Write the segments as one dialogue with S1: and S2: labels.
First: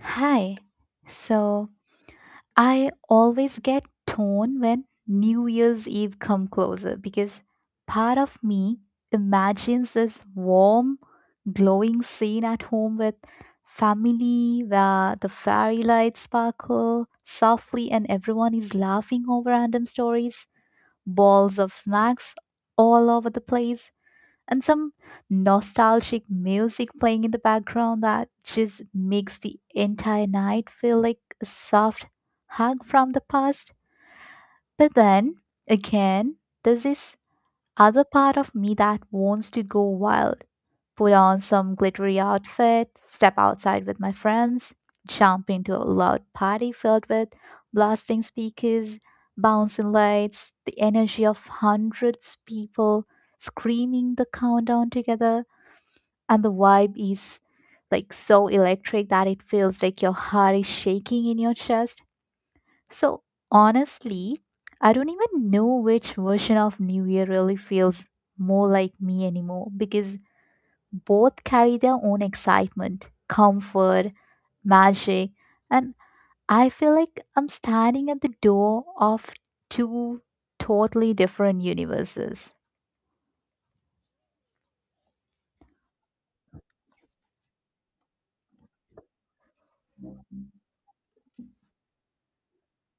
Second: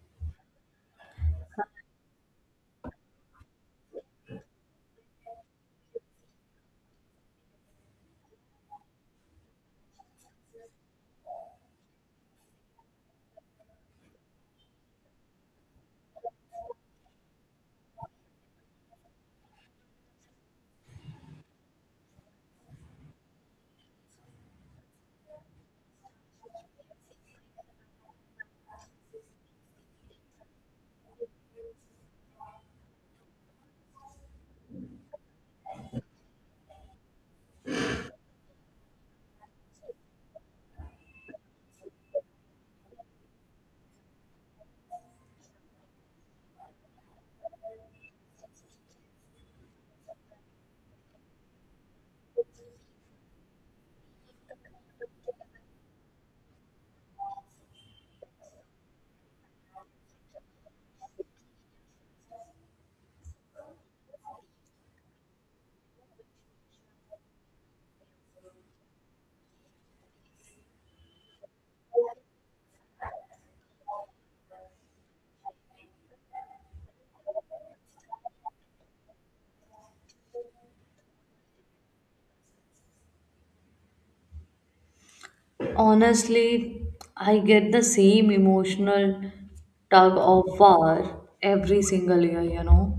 S1: Hi. So, I always get torn when New Year's Eve come closer because part of me imagines this warm, glowing scene at home with family where the fairy lights sparkle softly and everyone is laughing over random stories, balls of snacks all over the place and some nostalgic music playing in the background that just makes the entire night feel like a soft hug from the past. But then again, there's this other part of me that wants to go wild, put on some glittery outfit, step outside with my friends, jump into a loud party filled with blasting speakers, bouncing lights, the energy of hundreds people screaming the countdown together, and the vibe is like so electric that it feels like your heart is shaking in your chest. So honestly, I don't even know which version of New Year really feels more like me anymore because both carry their own excitement, comfort, magic, and I feel like I'm standing at the door of two totally different universes.
S2: Honestly, I get the same emotional tug of war every single year.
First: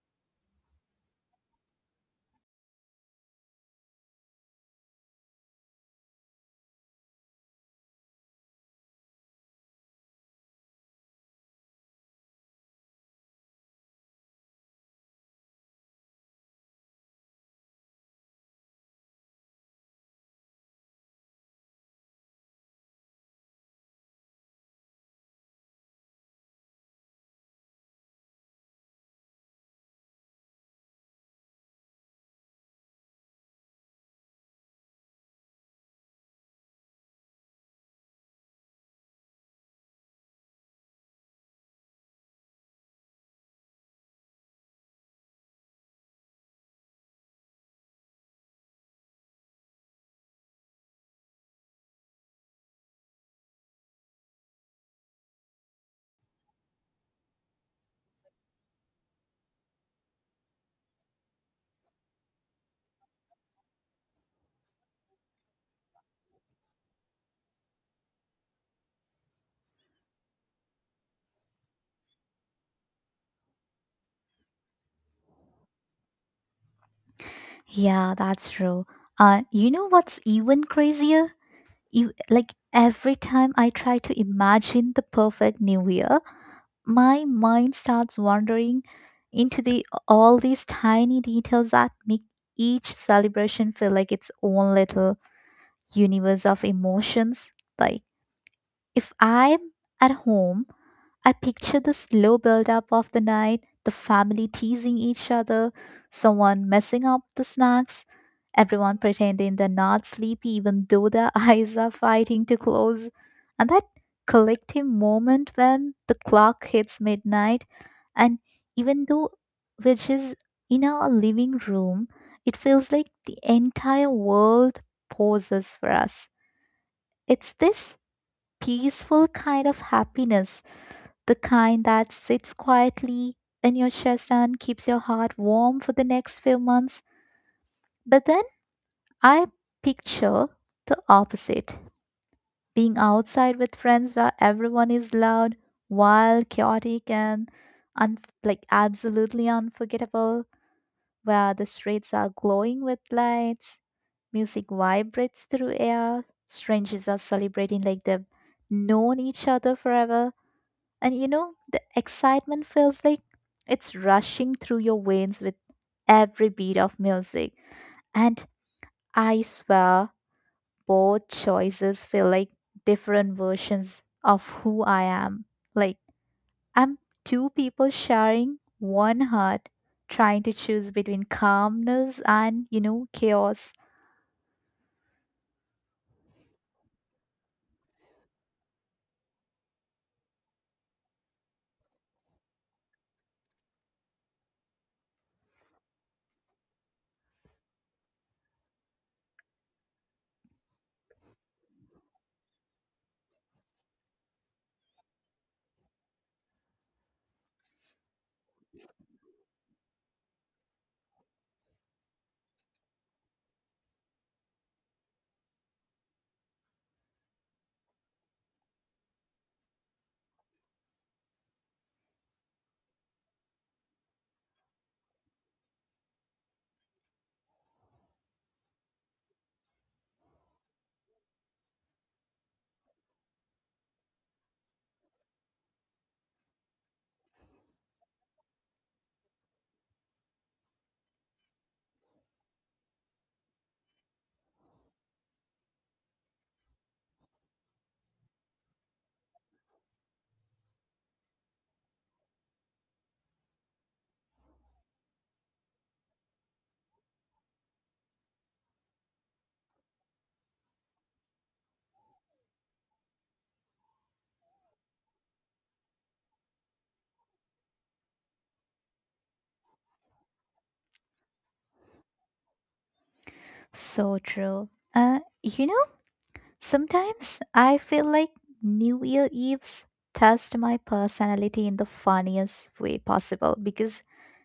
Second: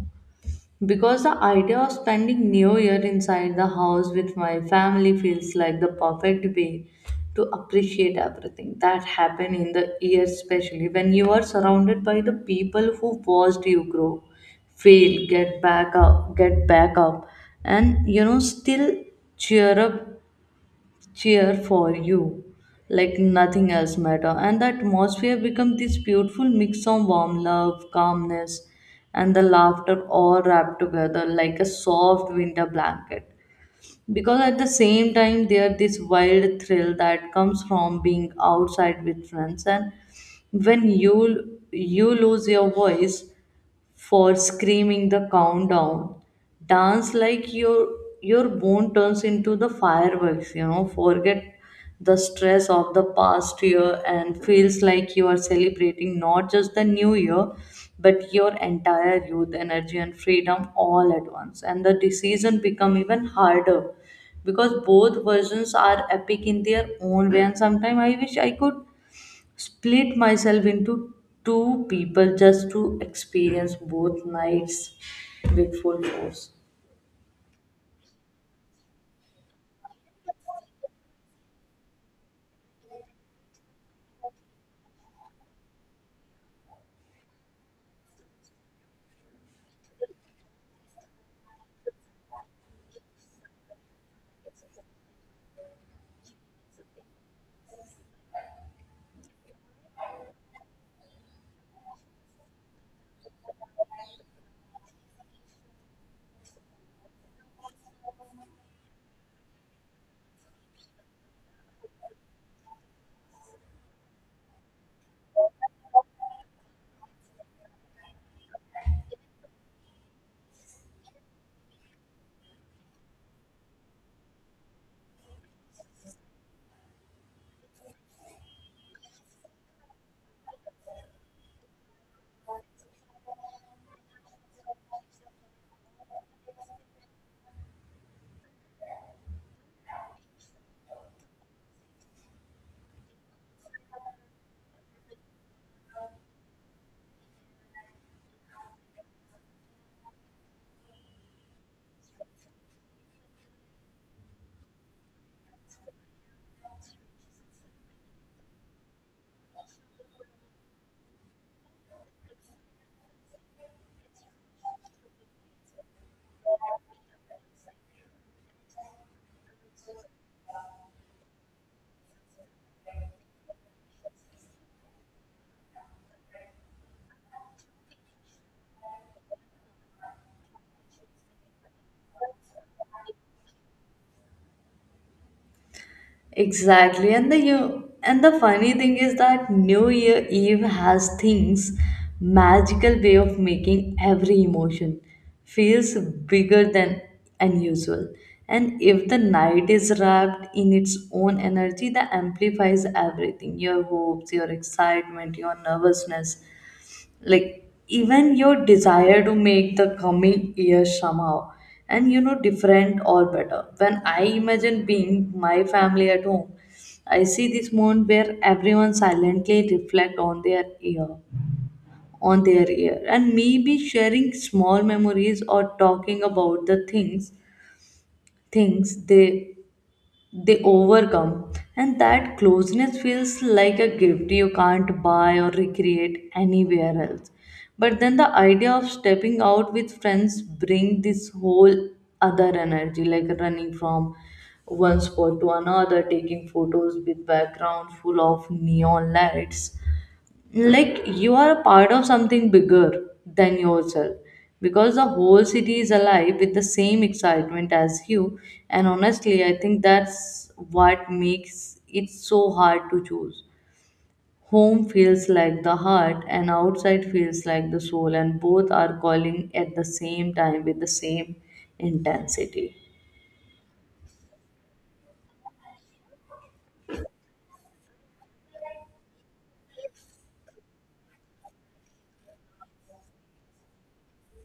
S2: Because the idea of spending New Year inside the house with my family feels like the perfect way to appreciate everything that happened in the year, especially when you are surrounded by the people who watched you grow, fail, get back up, and still cheer up cheer for you like nothing else matter, and the atmosphere become this beautiful mix of warm love calmness and the laughter all wrapped together like a soft winter blanket, because at the same time there this wild thrill that comes from being outside with friends, and when you lose your voice for screaming the countdown. Dance like your bone turns into the fireworks, forget the stress of the past year and feels like you are celebrating not just the new year but your entire youth energy and freedom all at once, and the decision become even harder because both versions are epic in their own way, and sometimes I wish I could split myself into two people just to experience both nights with full force.
S1: Yeah, that's true. You know what's even crazier? You like every time I try to imagine the perfect new year, my mind starts wandering into the all these tiny details that make each celebration feel like its own little universe of emotions, like if I'm at home, I picture the slow buildup of the night, the family teasing each other, someone messing up the snacks, everyone pretending they're not sleepy even though their eyes are fighting to close, and that collective moment when the clock hits midnight, and even though we're just in our living room, it feels like the entire world pauses for us. It's this peaceful kind of happiness, the kind that sits quietly in your chest and keeps your heart warm for the next few months. But then I picture the opposite, being outside with friends where everyone is loud, wild, chaotic, and like absolutely unforgettable, where the streets are glowing with lights, music vibrates through air, strangers are celebrating like they've known each other forever. The excitement feels like it's rushing through your veins with every beat of music. And I swear, both choices feel like different versions of who I am. Like, I'm two people sharing one heart, trying to choose between calmness and, chaos.
S2: Exactly, and the you and the funny thing is that New Year Eve has things magical way of making every emotion feels bigger than unusual. And if the night is wrapped in its own energy, that amplifies everything, your hopes, your excitement, your nervousness, like even your desire to make the coming year somehow and different or better. When I imagine being my family at home, I see this moment where everyone silently reflect on their year and maybe sharing small memories or talking about the things they overcome, and that closeness feels like a gift you can't buy or recreate anywhere else. But then the idea of stepping out with friends bring this whole other energy, like running from one spot to another, taking photos with background full of neon lights, like you are a part of something bigger than yourself, because the whole city is alive with the same excitement as you. And honestly, I think that's what makes it so hard to choose. Home feels like the heart and outside feels like the soul, and both are calling at the same time with the same intensity.
S1: So true. Uh, you know, Sometimes I feel like New Year Eves test my personality in the funniest way possible because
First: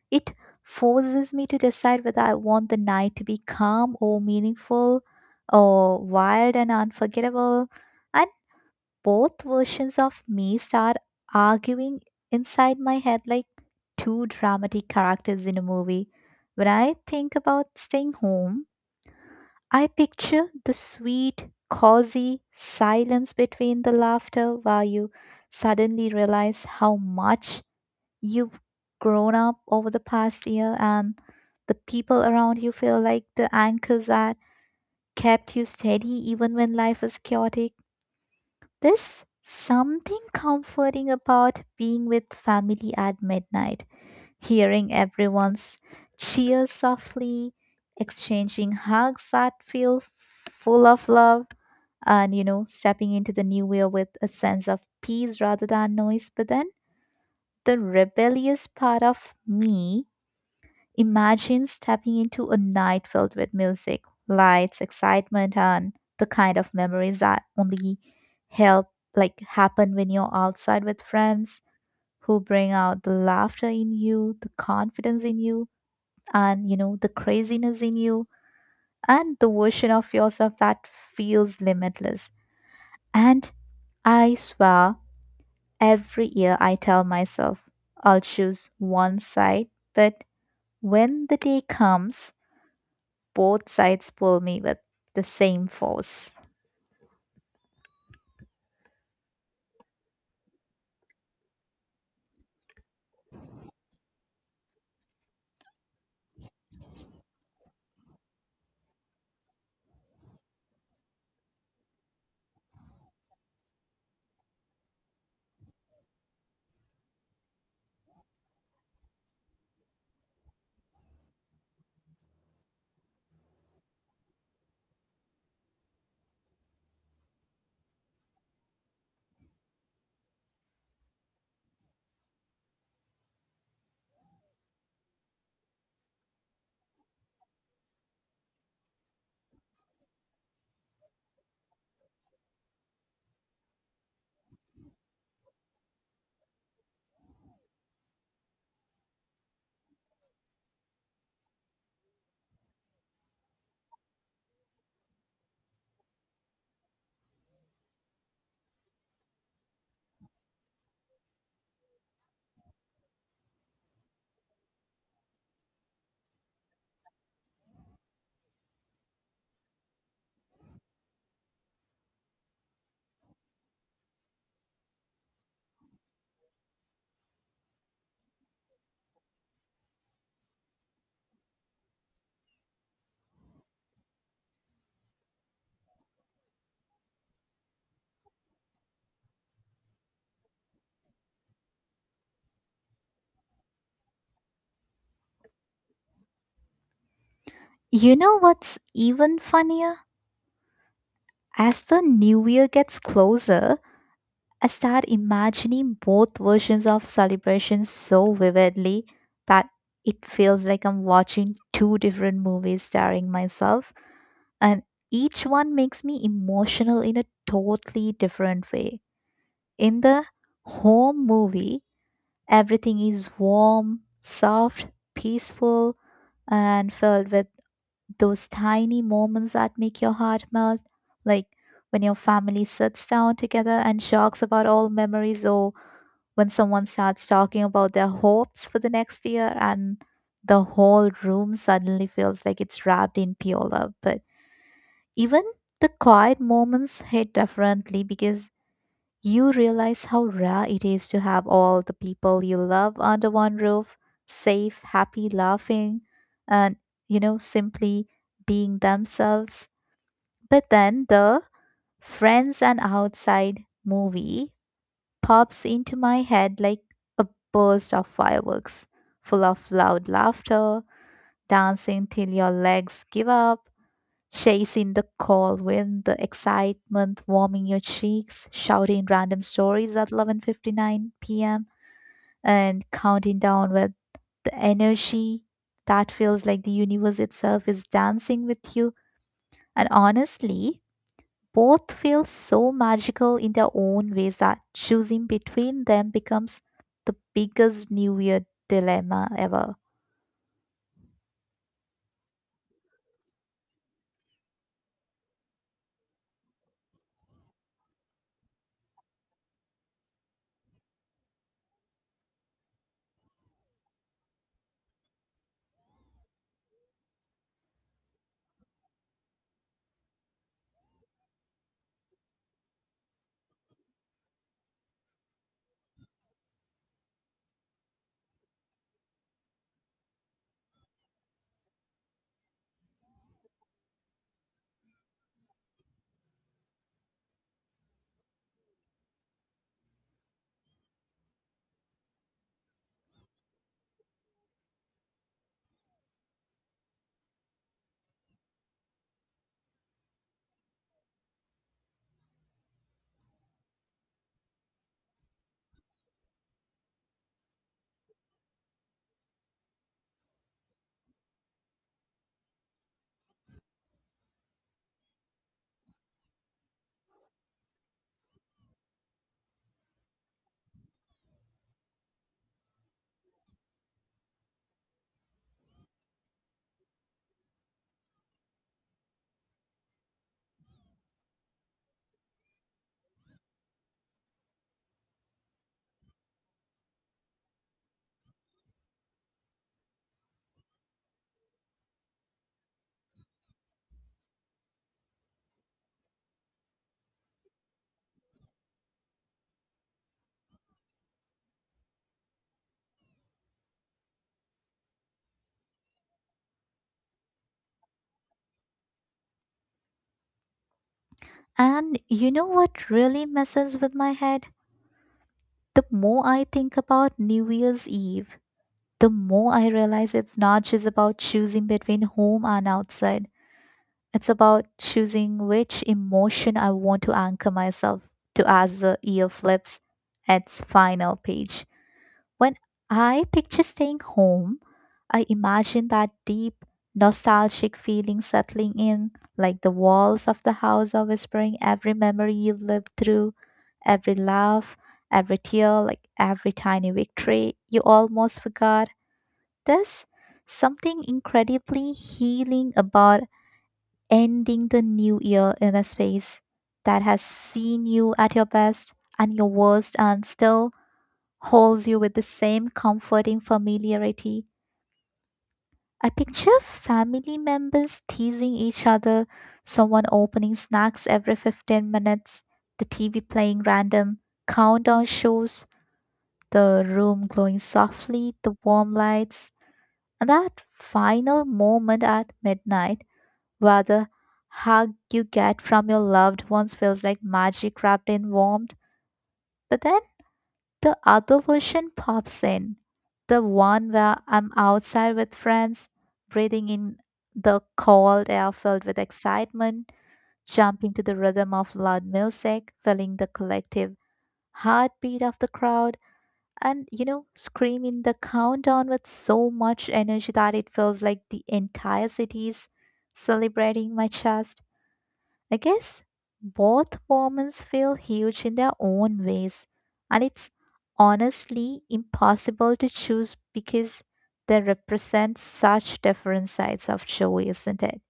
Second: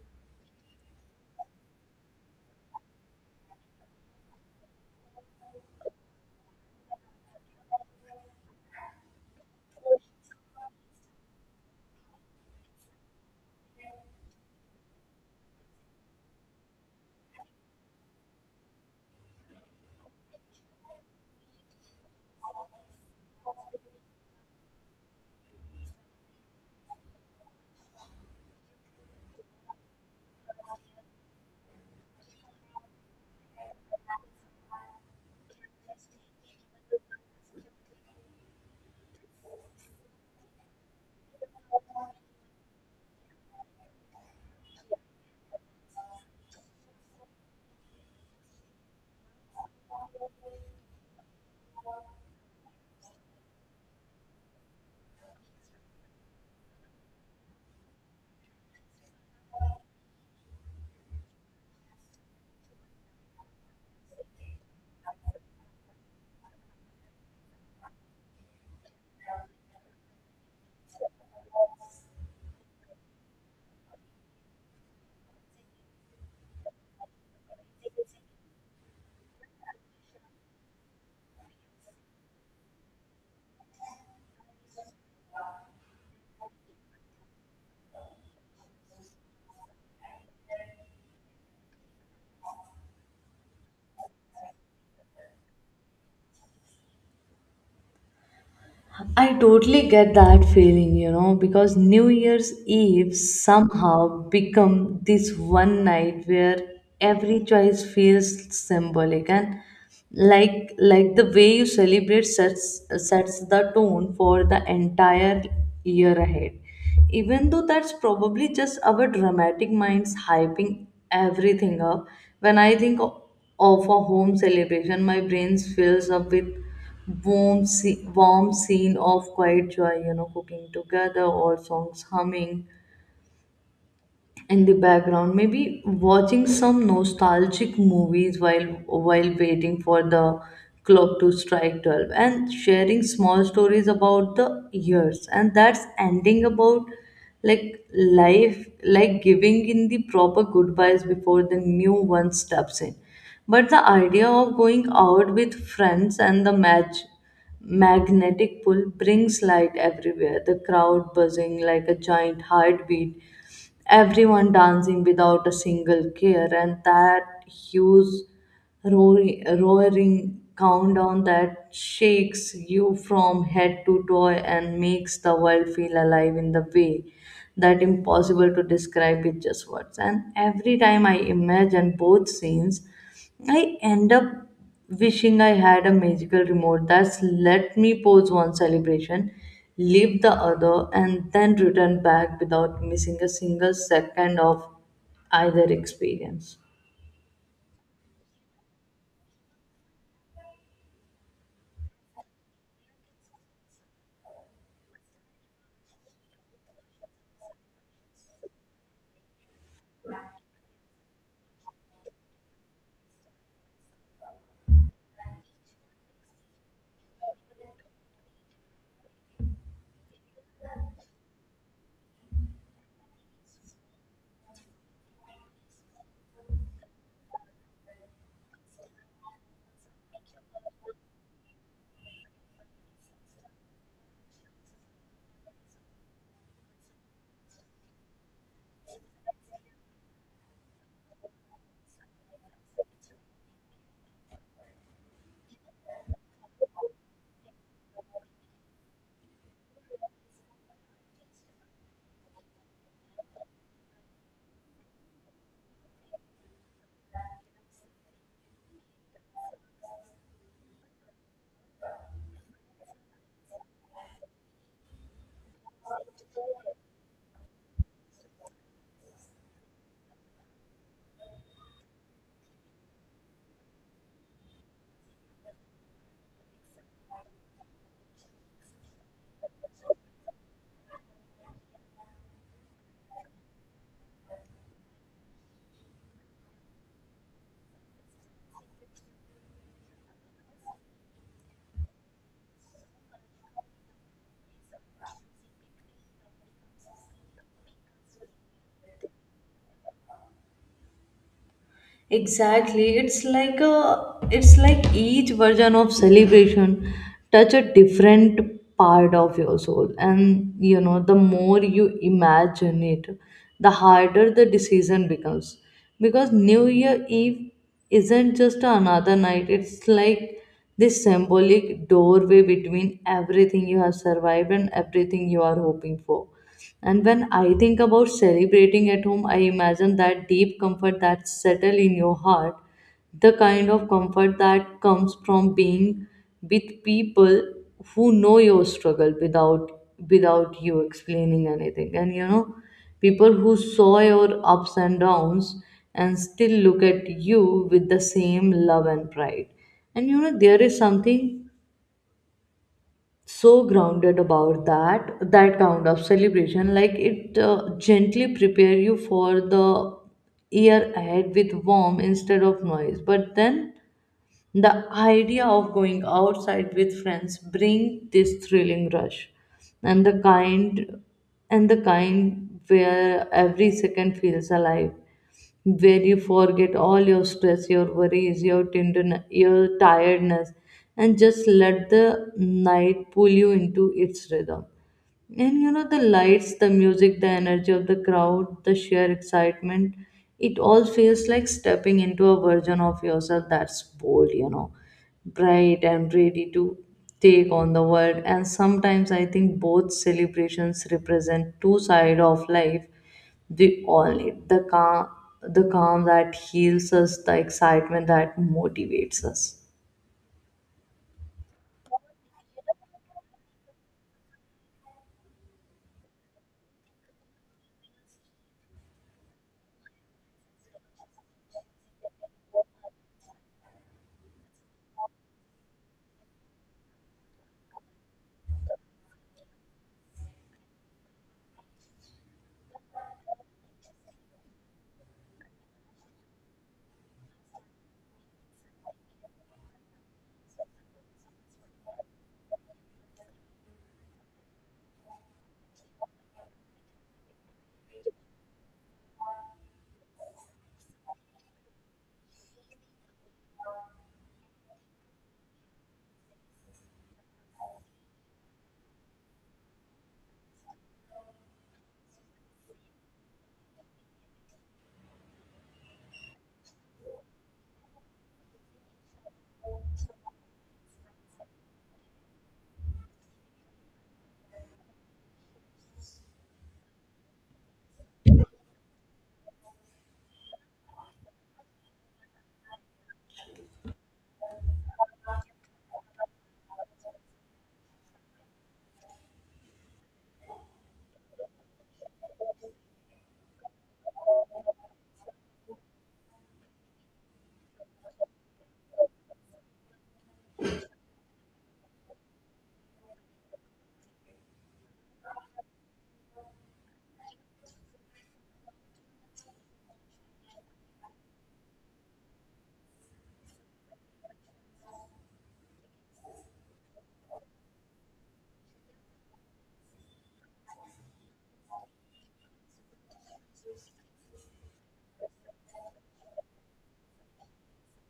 S1: it forces me to decide whether I want the night to be calm or meaningful or wild and unforgettable. And both versions of me start arguing inside my head like two dramatic characters in a movie. When I think about staying home, I picture the sweet, cozy silence between the laughter while you suddenly realize how much you've grown up over the past year and the people around you feel like the anchors that kept you steady even when life was chaotic. There's something comforting about being with family at midnight, hearing everyone's cheers softly, exchanging hugs that feel full of love, and stepping into the new year with a sense of peace rather than noise. But then the rebellious part of me imagines stepping into a night filled with music, lights, excitement, and the kind of memories that only help like happen when you're outside with friends who bring out the laughter in you, the confidence in you, and the craziness in you, and the version of yourself that feels limitless. And I swear, every year I tell myself I'll choose one side, but when the day comes, both sides pull me with the same force.
S2: I totally get that feeling, because New Year's Eve somehow become this one night where every choice feels symbolic, and like the way you celebrate sets the tone for the entire year ahead. Even though that's probably just our dramatic minds hyping everything up, when I think of a home celebration, my brain fills up with warm scene of quiet joy, cooking together or songs humming in the background, maybe watching some nostalgic movies, while waiting for the clock to strike 12 and sharing small stories about the years, and that's ending about like life, like giving in the proper goodbyes before the new one steps in. But the idea of going out with friends and the match magnetic pull brings light everywhere, the crowd buzzing like a giant heartbeat, everyone dancing without a single care, and that huge roaring countdown that shakes you from head to toe and makes the world feel alive in the way that impossible to describe with just words. And every time I imagine both scenes, I end up wishing I had a magical remote that's let me pause one celebration, leave the other, and then return back without missing a single second of either experience.
S1: You know what's even funnier, as the new year gets closer I start imagining both versions of celebrations so vividly that it feels like I'm watching two different movies starring myself, and each one makes me emotional in a totally different way. In the home movie, everything is warm, soft, peaceful, and filled with those tiny moments that make your heart melt, like when your family sits down together and talks about old memories or when someone starts talking about their hopes for the next year, and the whole room suddenly feels like it's wrapped in pure love. But even the quiet moments hit differently because you realize how rare it is to have all the people you love under one roof, safe, happy, laughing, and simply being themselves. But then the Friends and Outside movie pops into my head like a burst of fireworks, full of loud laughter, dancing till your legs give up, chasing the cold wind, the excitement warming your cheeks, shouting random stories at 11:59 p.m. and counting down with the energy that feels like the universe itself is dancing with you. And honestly, both feel so magical in their own ways that choosing between them becomes the biggest New Year dilemma ever.
S2: Exactly. It's like a it's like each version of celebration touch a different part of your soul. And the more you imagine it, the harder the decision becomes. Because New Year Eve isn't just another night, it's like this symbolic doorway between everything you have survived and everything you are hoping for. And when I think about celebrating at home, I imagine that deep comfort that settle in your heart, the kind of comfort that comes from being with people who know your struggle without you explaining anything. And people who saw your ups and downs and still look at you with the same love and pride. And there is something so grounded about that kind of celebration, like it gently prepare you for the year ahead with warmth instead of noise. But then the idea of going outside with friends bring this thrilling rush, and the kind where every second feels alive, where you forget all your stress, your worries, your tenderness, your tiredness, and just let the night pull you into its rhythm. And the lights, the music, the energy of the crowd, the sheer excitement, it all feels like stepping into a version of yourself that's bold, bright and ready to take on the world. And sometimes I think both celebrations represent two sides of life. We all need the calm that heals us, the excitement that motivates us.
S1: And you know what really messes with my head? The more I think about New Year's Eve, the more I realize it's not just about choosing between home and outside. It's about choosing which emotion I want to anchor myself to as the year flips its final page. When I picture staying home, I imagine that deep, nostalgic feeling settling in, like the walls of the house are whispering every memory you lived through, every laugh, every tear, like every tiny victory you almost forgot. There's something incredibly healing about ending the new year in a space that has seen you at your best and your worst and still holds you with the same comforting familiarity. I picture family members teasing each other, someone opening snacks every 15 minutes, the TV playing random countdown shows, the room glowing softly, the warm lights, and that final moment at midnight where the hug you get from your loved ones feels like magic wrapped in warmth. But then the other version pops in, the one where I'm outside with friends, breathing in the cold air filled with excitement, jumping to the rhythm of loud music, feeling the collective heartbeat of the crowd, and screaming the countdown with so much energy that it feels like the entire city is celebrating my chest. I guess both moments feel huge in their own ways, and it's honestly impossible to choose because they represent such different sides of joy, isn't it?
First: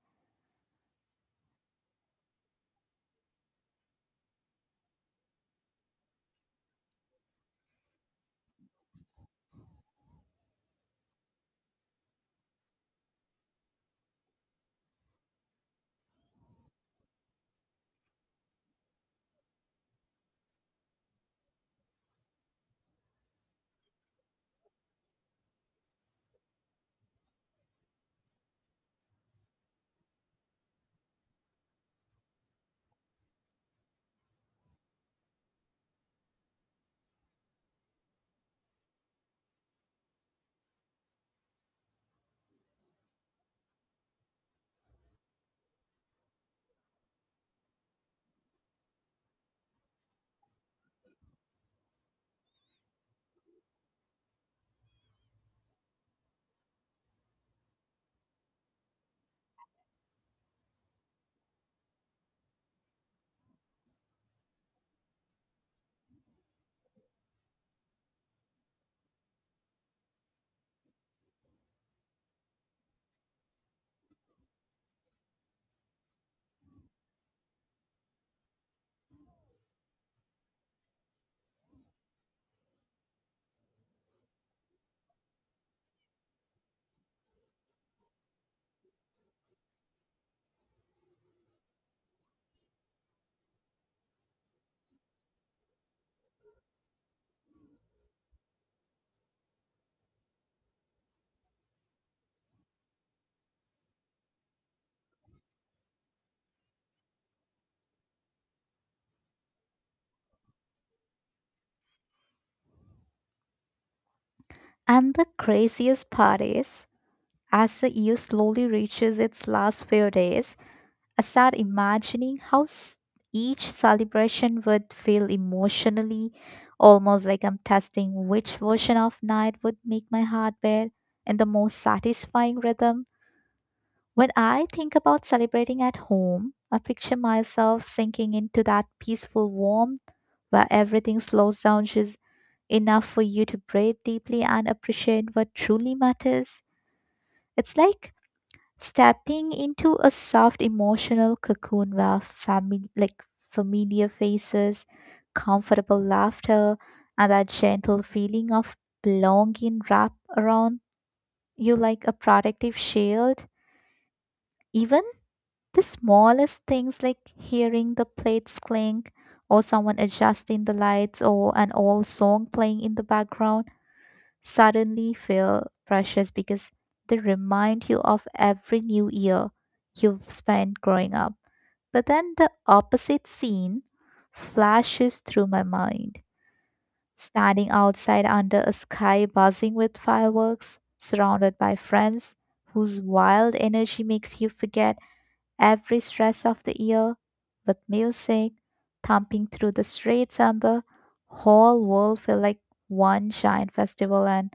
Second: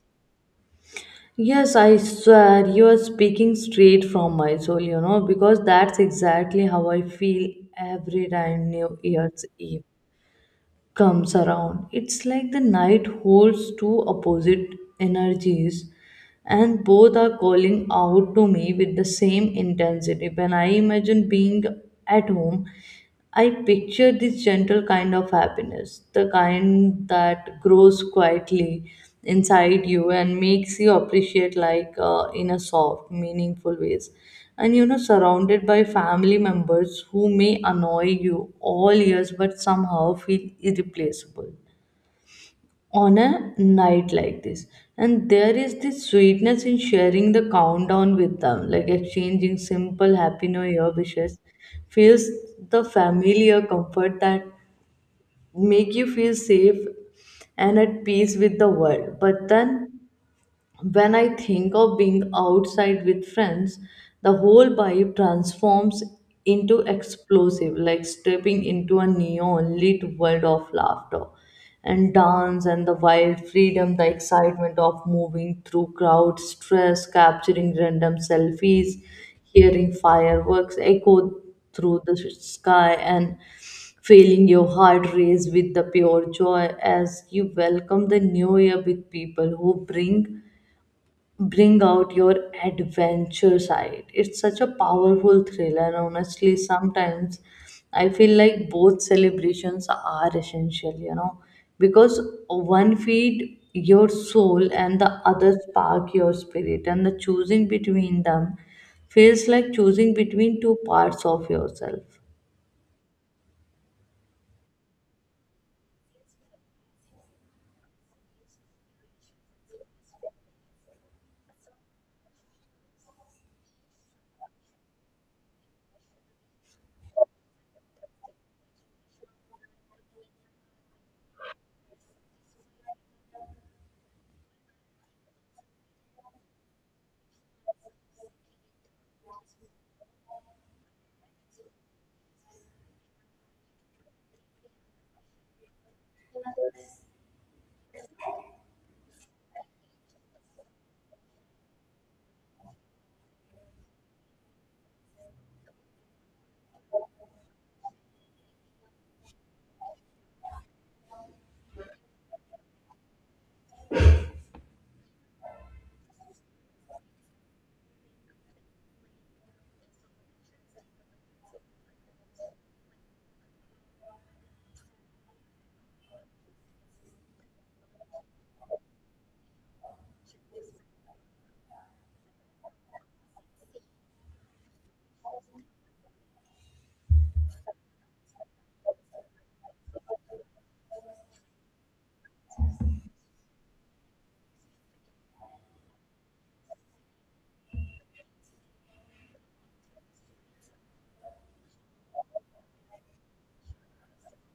S2: Yes, I swear you are speaking straight from my soul, because that's exactly how I feel every time New Year's Eve comes around. It's like the night holds two opposite energies, and both are calling out to me with the same intensity. When I imagine being at home, I picture this gentle kind of happiness, the kind that grows quietly inside you and makes you appreciate like in a soft, meaningful ways, and surrounded by family members who may annoy you all years but somehow feel irreplaceable on a night like this. And there is this sweetness in sharing the countdown with them, like exchanging simple happy new year wishes, feels the familiar comfort that make you feel safe and at peace with the world. But then when I think of being outside with friends, the whole vibe transforms into explosive, like stepping into a neon lit world of laughter and dance and the wild freedom, the excitement of moving through crowds, stress, capturing random selfies, hearing fireworks echo through the sky, and feeling your heart race with the pure joy as you welcome the new year with people who bring out your adventure side. It's such a powerful thriller, and honestly, sometimes I feel like both celebrations are essential, because one feed your soul and the other spark your spirit, and the choosing between them feels like choosing between two parts of yourself.
S1: And the craziest part is, as the year slowly reaches its last few days, I start imagining how each celebration would feel emotionally, almost like I'm testing which version of night would make my heart beat in the most satisfying rhythm. When I think about celebrating at home, I picture myself sinking into that peaceful warmth where everything slows down just enough for you to breathe deeply and appreciate what truly matters. It's like stepping into a soft emotional cocoon where family like familiar faces, comfortable laughter, and that gentle feeling of belonging wrap around you like a protective shield. Even the smallest things, like hearing the plates clink or someone adjusting the lights or an old song playing in the background, suddenly feel precious because they remind you of every new year you've spent growing up. But then the opposite scene flashes through my mind, standing outside under a sky buzzing with fireworks, surrounded by friends whose wild energy makes you forget every stress of the year, with music thumping through the streets and the whole world feel like one giant festival and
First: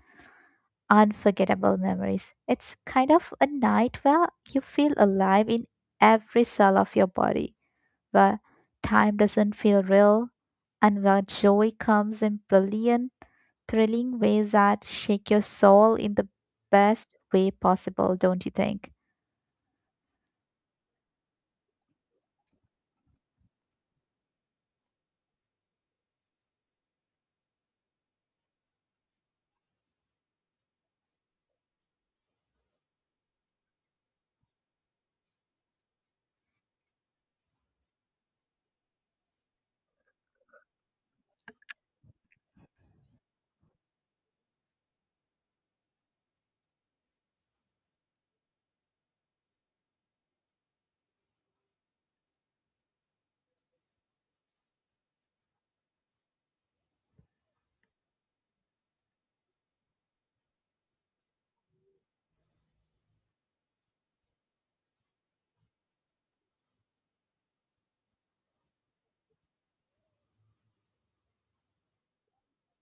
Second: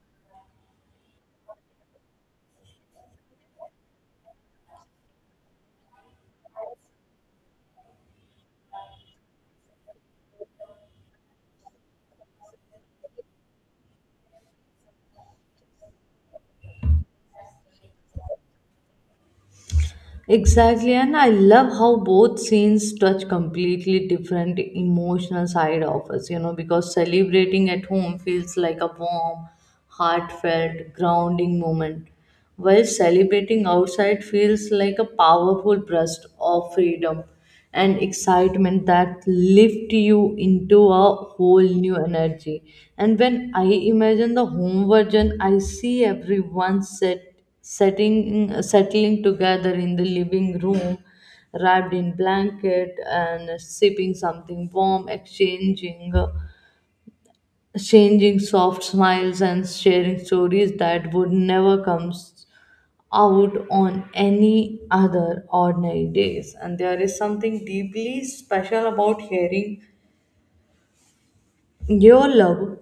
S1: unforgettable memories. It's kind of a night where you feel alive in every cell of your body, where time doesn't feel real, and where joy comes in brilliant, thrilling ways that shake your soul in the best way possible, don't you think?
S2: Exactly, and I love how both scenes touch completely different emotional side of us, because celebrating at home feels like a warm, heartfelt, grounding moment, while celebrating outside feels like a powerful burst of freedom and excitement that lift you into a whole new energy. And when I imagine the home version, I see everyone settling together in the living room, wrapped in blanket and sipping something warm, exchanging soft smiles and sharing stories that would never come out on any other ordinary days. And there is something deeply special about hearing your love,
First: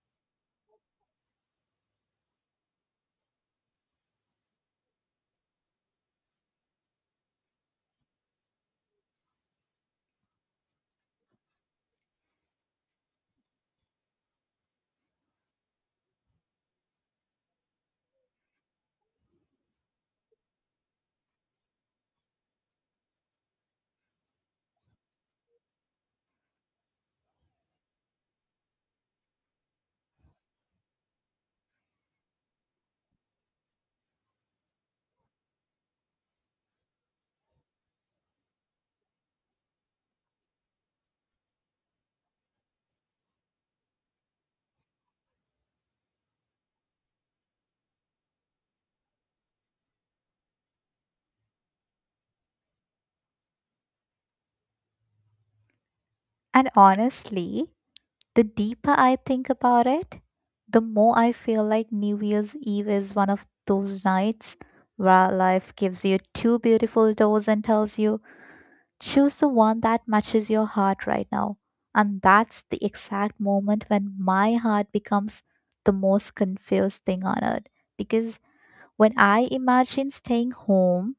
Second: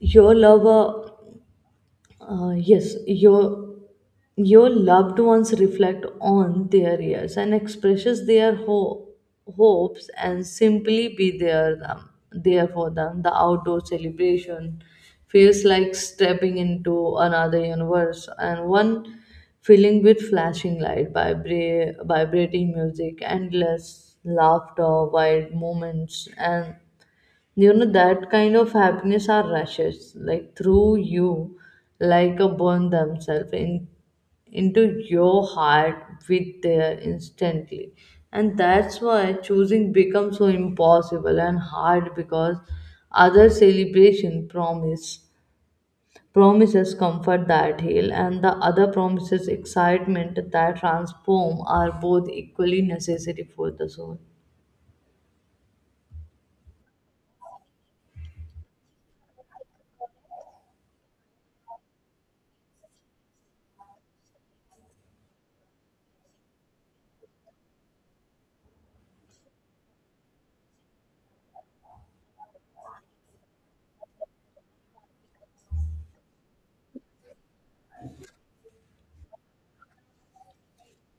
S2: your lover, yes, your loved ones reflect on their years and expresses their hopes and simply be there for them. The outdoor celebration feels like stepping into another universe, and one filling with flashing light, vibrating music, endless laughter, wild moments, and that kind of happiness are rushes like through you, like a burn themselves in into your heart with there instantly, and that's why choosing becomes so impossible and hard, because other celebration promises comfort that heal and the other promises excitement that transform, are both equally necessary for the soul.
S1: And honestly, the deeper I think about it, the more I feel like New Year's Eve is one of those nights where life gives you two beautiful doors and tells you, choose the one that matches your heart right now. And that's the exact moment when my heart becomes the most confused thing on earth. Because when I imagine staying home,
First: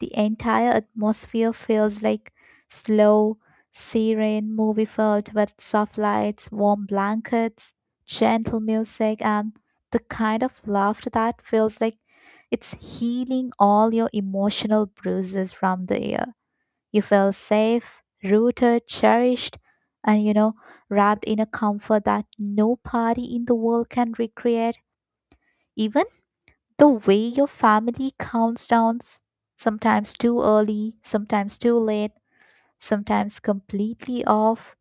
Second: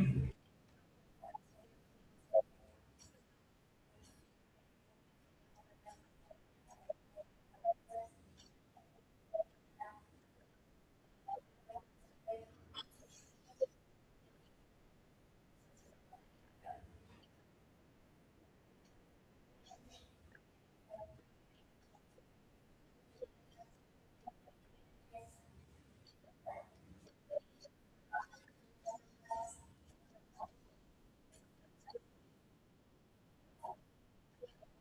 S1: the entire atmosphere feels like slow, serene movie filled with soft lights, warm blankets, gentle music, and the kind of laughter that feels like it's healing all your emotional bruises from the year. You feel safe, rooted, cherished, and wrapped in a comfort that no party in the world can recreate. Even the way your family counts down, sometimes too early, sometimes too late, sometimes completely off,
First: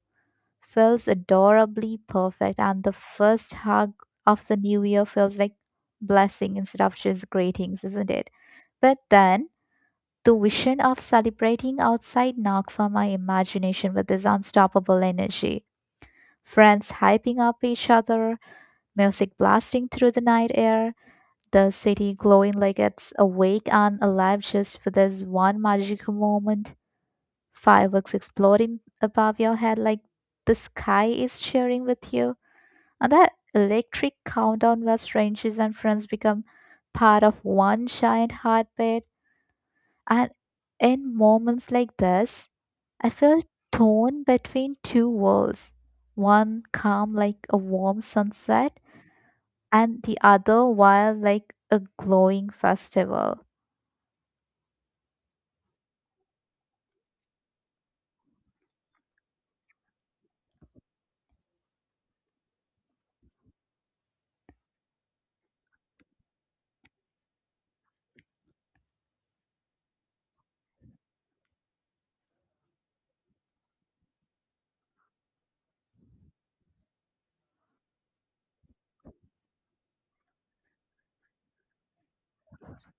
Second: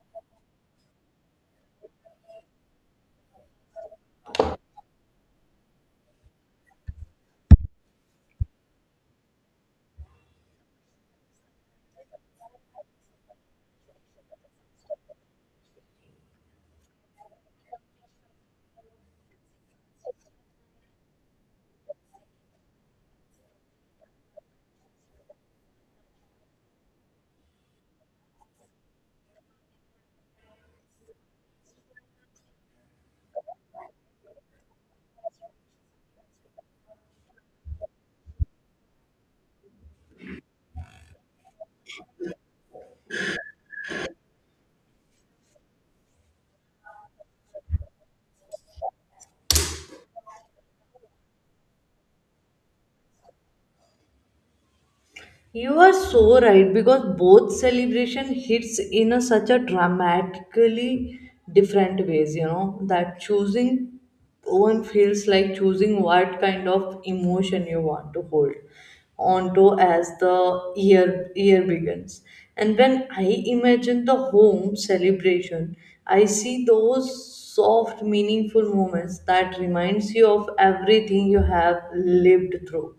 S1: feels adorably perfect. And the first hug of the new year feels like blessing instead of just greetings, isn't it? But then the vision of celebrating outside knocks on my imagination with this unstoppable energy. Friends hyping up each other, music blasting through the night air, the city glowing like it's awake and alive just for this one magical moment, fireworks exploding above your head like the sky is cheering with you, and that electric countdown where strangers and friends become part of one giant heartbeat. And in moments like this, I felt torn between two worlds, one calm like a warm sunset, and the other wild like a glowing festival.
S2: You are so right because both celebration hits such a dramatically different ways, that choosing one feels like choosing what kind of emotion you want to hold onto as the year begins. And when I imagine the home celebration, I see those soft, meaningful moments that reminds you of everything you have lived through,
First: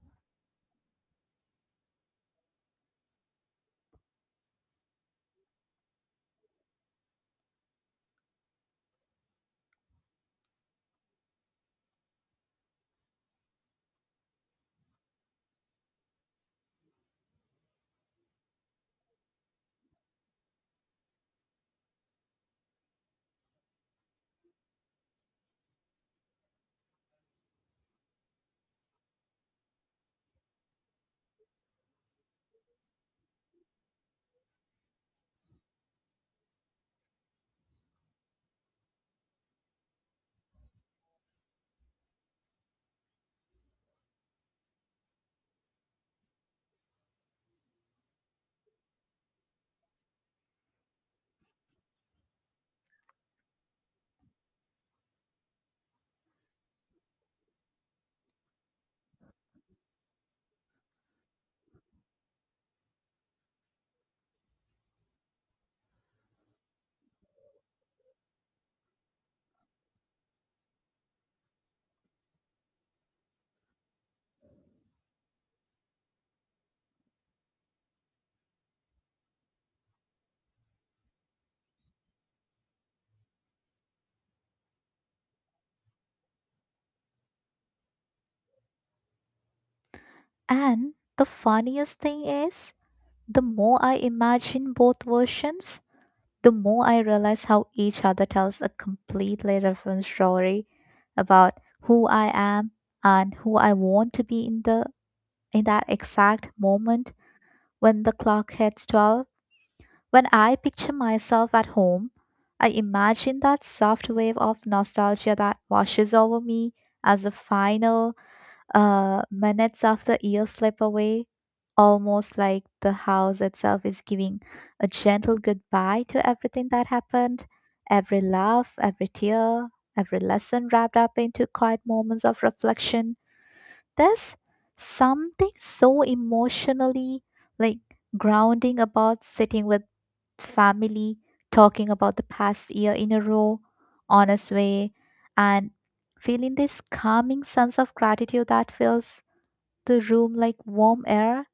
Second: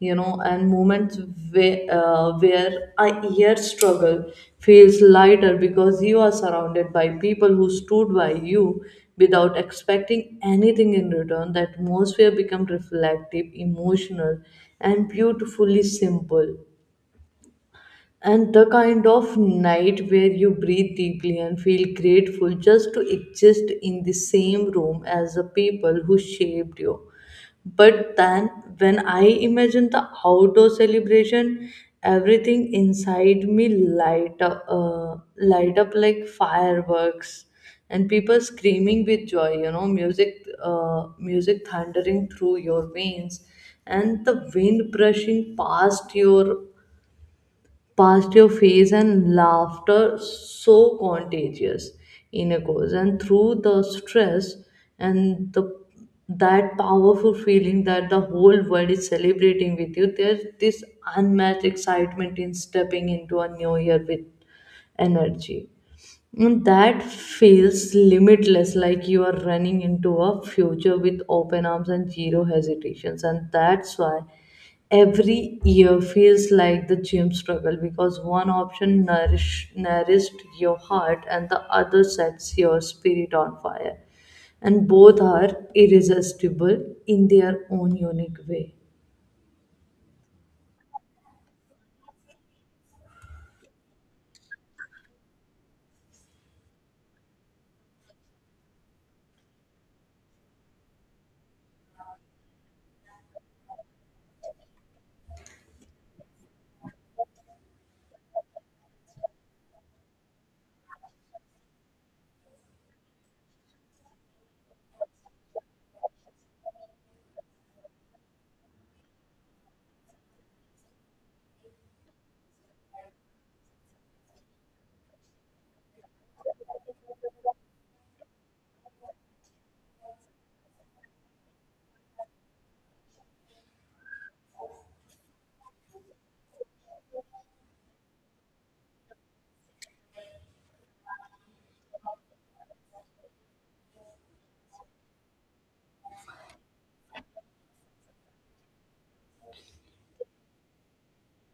S2: and moments where a year struggle feels lighter because you are surrounded by people who stood by you without expecting anything in return. The atmosphere becomes reflective, emotional, and beautifully simple, and the kind of night where you breathe deeply and feel grateful just to exist in the same room as the people who shaped you. But then, when I imagine the outdoor celebration, everything inside me light up like fireworks, and people screaming with joy. Music thundering through your veins, and the wind brushing past your face, and laughter so contagious in a course and through the stress, and the that powerful feeling that the whole world is celebrating with you. There's this unmatched excitement in stepping into a new year with energy, and that feels limitless, like you are running into a future with open arms and zero hesitations. And that's why every year feels like the gym struggle, because one option nourished your heart and the other sets your spirit on fire. And both are irresistible in their own unique way.
S1: And the funniest thing is, the more I imagine both versions, the more I realize how each other tells a completely different story about who I am and who I want to be in that exact moment when the clock hits 12. When I picture myself at home, I imagine that soft wave of nostalgia that washes over me as the final minutes of the year slip away, almost like the house itself is giving a gentle goodbye to everything that happened, every laugh, every tear, every lesson wrapped up into quiet moments of reflection. There's something so emotionally, like, grounding about sitting with family, talking about the past year in a raw, honest way, and feeling this calming sense of gratitude that fills the room like warm air.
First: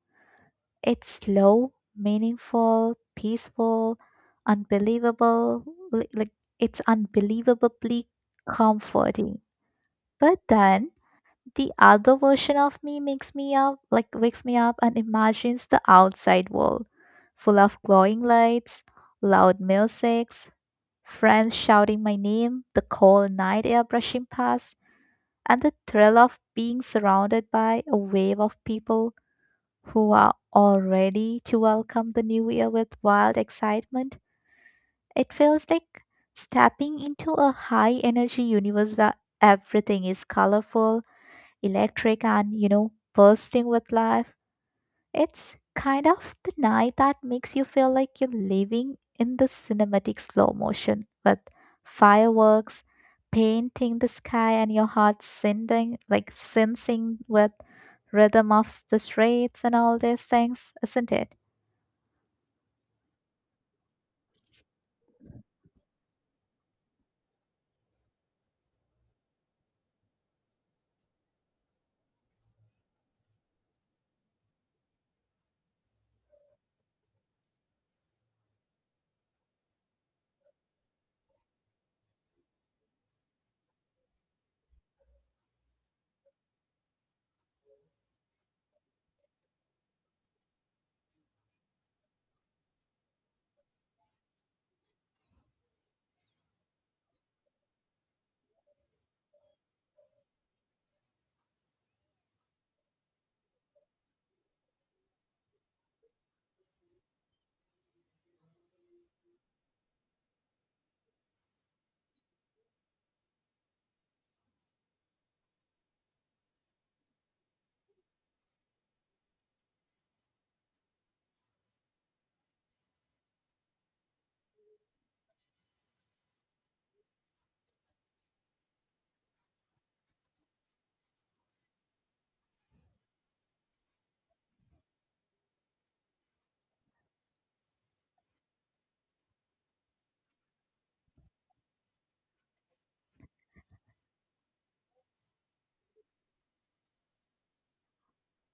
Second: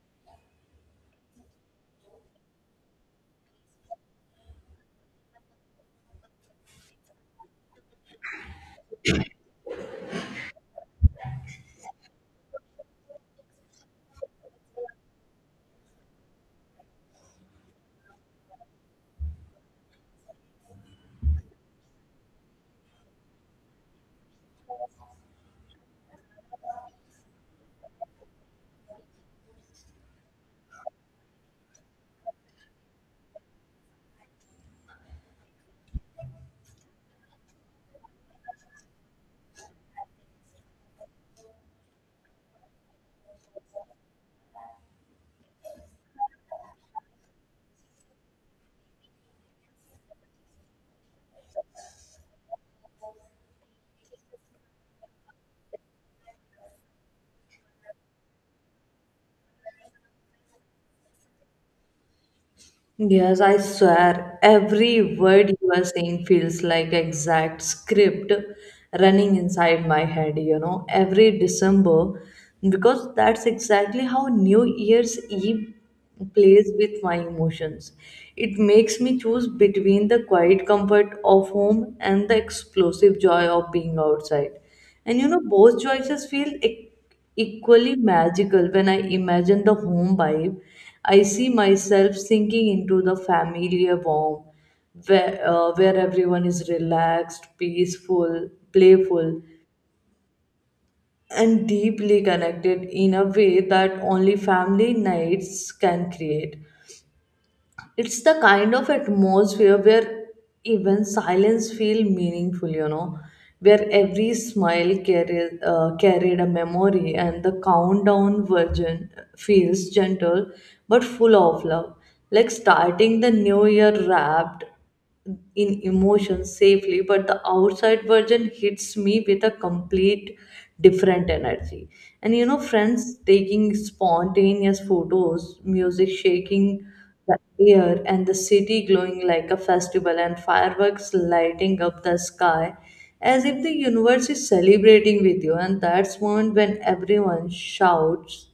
S1: It's slow, meaningful, peaceful, unbelievable, like it's unbelievably comforting. But then the other version of me makes me up, like wakes me up and imagines the outside world full of glowing lights, loud music, friends shouting my name, the cold night air brushing past, and the thrill of being surrounded by a wave of people who are all ready to welcome the new year with wild excitement. It feels like stepping into a high energy universe where everything is colorful, electric, and, you know, bursting with life. It's kind of the night that makes you feel like you're living in the cinematic slow motion with fireworks painting the sky and your heart sending like sensing with rhythm of the streets and all these things, isn't it?
S2: Yes, I swear every word you are saying feels like exact script running inside my head, every December, because that's exactly how New Year's Eve plays with my emotions. It makes me choose between the quiet comfort of home and the explosive joy of being outside. And both choices feel equally magical. When I imagine the home vibe, I see myself sinking into the familiar warmth where everyone is relaxed, peaceful, playful, and deeply connected in a way that only family nights can create. It's the kind of atmosphere where even silence feel meaningful, where every smile carried a memory, and the countdown version feels gentle but full of love, like starting the new year wrapped in emotions safely. But the outside version hits me with a complete different energy, and friends taking spontaneous photos, music shaking the air, and the city glowing like a festival, and fireworks lighting up the sky as if the universe is celebrating with you. And that's moment when everyone shouts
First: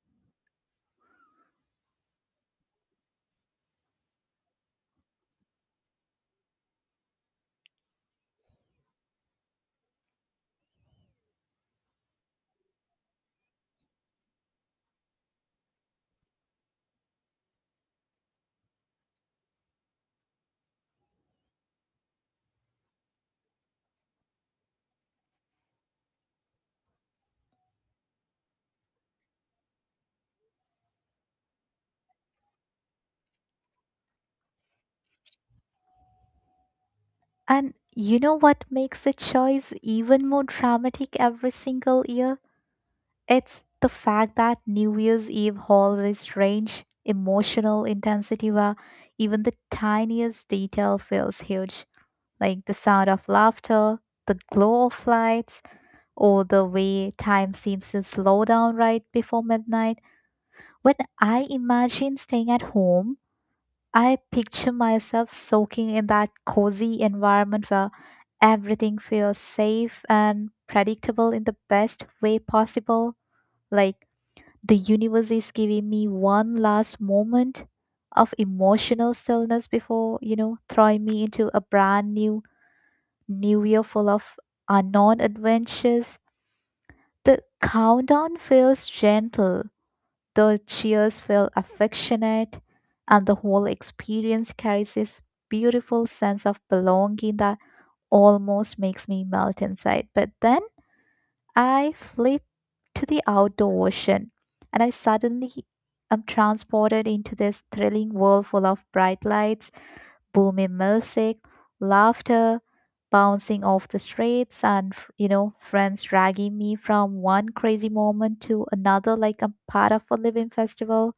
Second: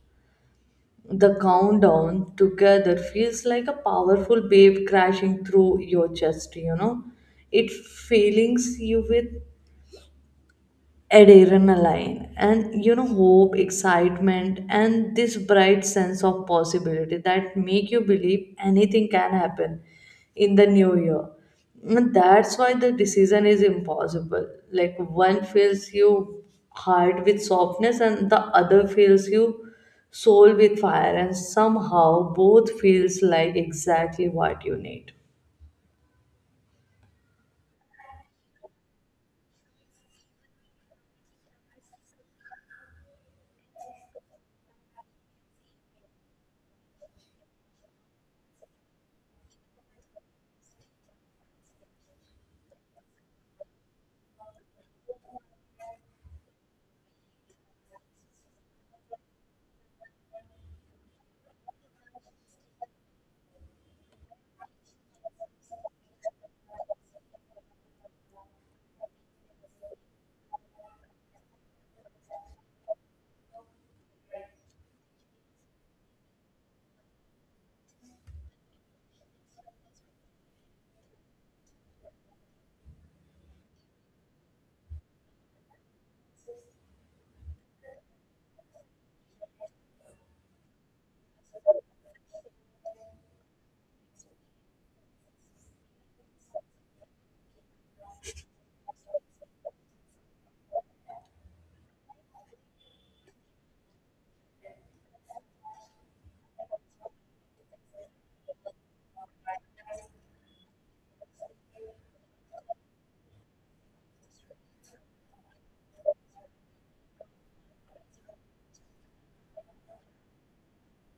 S2: the countdown together feels like a powerful wave crashing through your chest. It fills you with adrenaline, and hope, excitement, and this bright sense of possibility that make you believe anything can happen in the new year, and that's why the decision is impossible, like one fills you heart with softness and the other fills you soul with fire, and somehow both feels like exactly what you need.
S1: And you know what makes the choice even more dramatic every single year? It's the fact that New Year's Eve holds a strange emotional intensity where even the tiniest detail feels huge, like the sound of laughter, the glow of lights, or the way time seems to slow down right before midnight. When I imagine staying at home, I picture myself soaking in that cozy environment where everything feels safe and predictable in the best way possible, like the universe is giving me one last moment of emotional stillness before, you know, throwing me into a brand new year full of unknown adventures. The countdown feels gentle, the cheers feel affectionate, and the whole experience carries this beautiful sense of belonging that almost makes me melt inside. But then I flip to the outdoor ocean and I suddenly am transported into this thrilling world full of bright lights, booming music, laughter, bouncing off the streets, and you know, friends dragging me from one crazy moment to another like I'm part of a living festival.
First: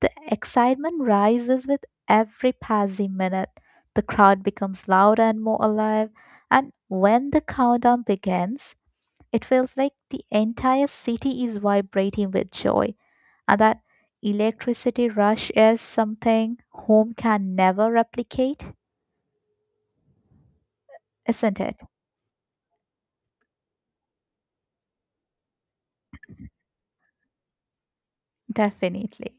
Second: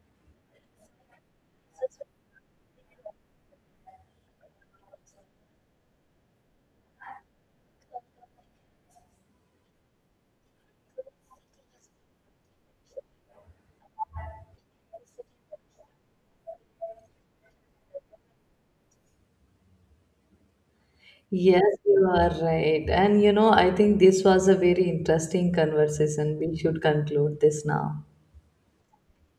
S1: The excitement rises with every passing minute. The crowd becomes louder and more alive, and when the countdown begins, it feels like the entire city is vibrating with joy, and that electricity rush is something home can never replicate, isn't
S2: Yes,
S1: it?
S2: you are right. And I think this was a very interesting conversation. We should conclude this now.
S1: Definitely.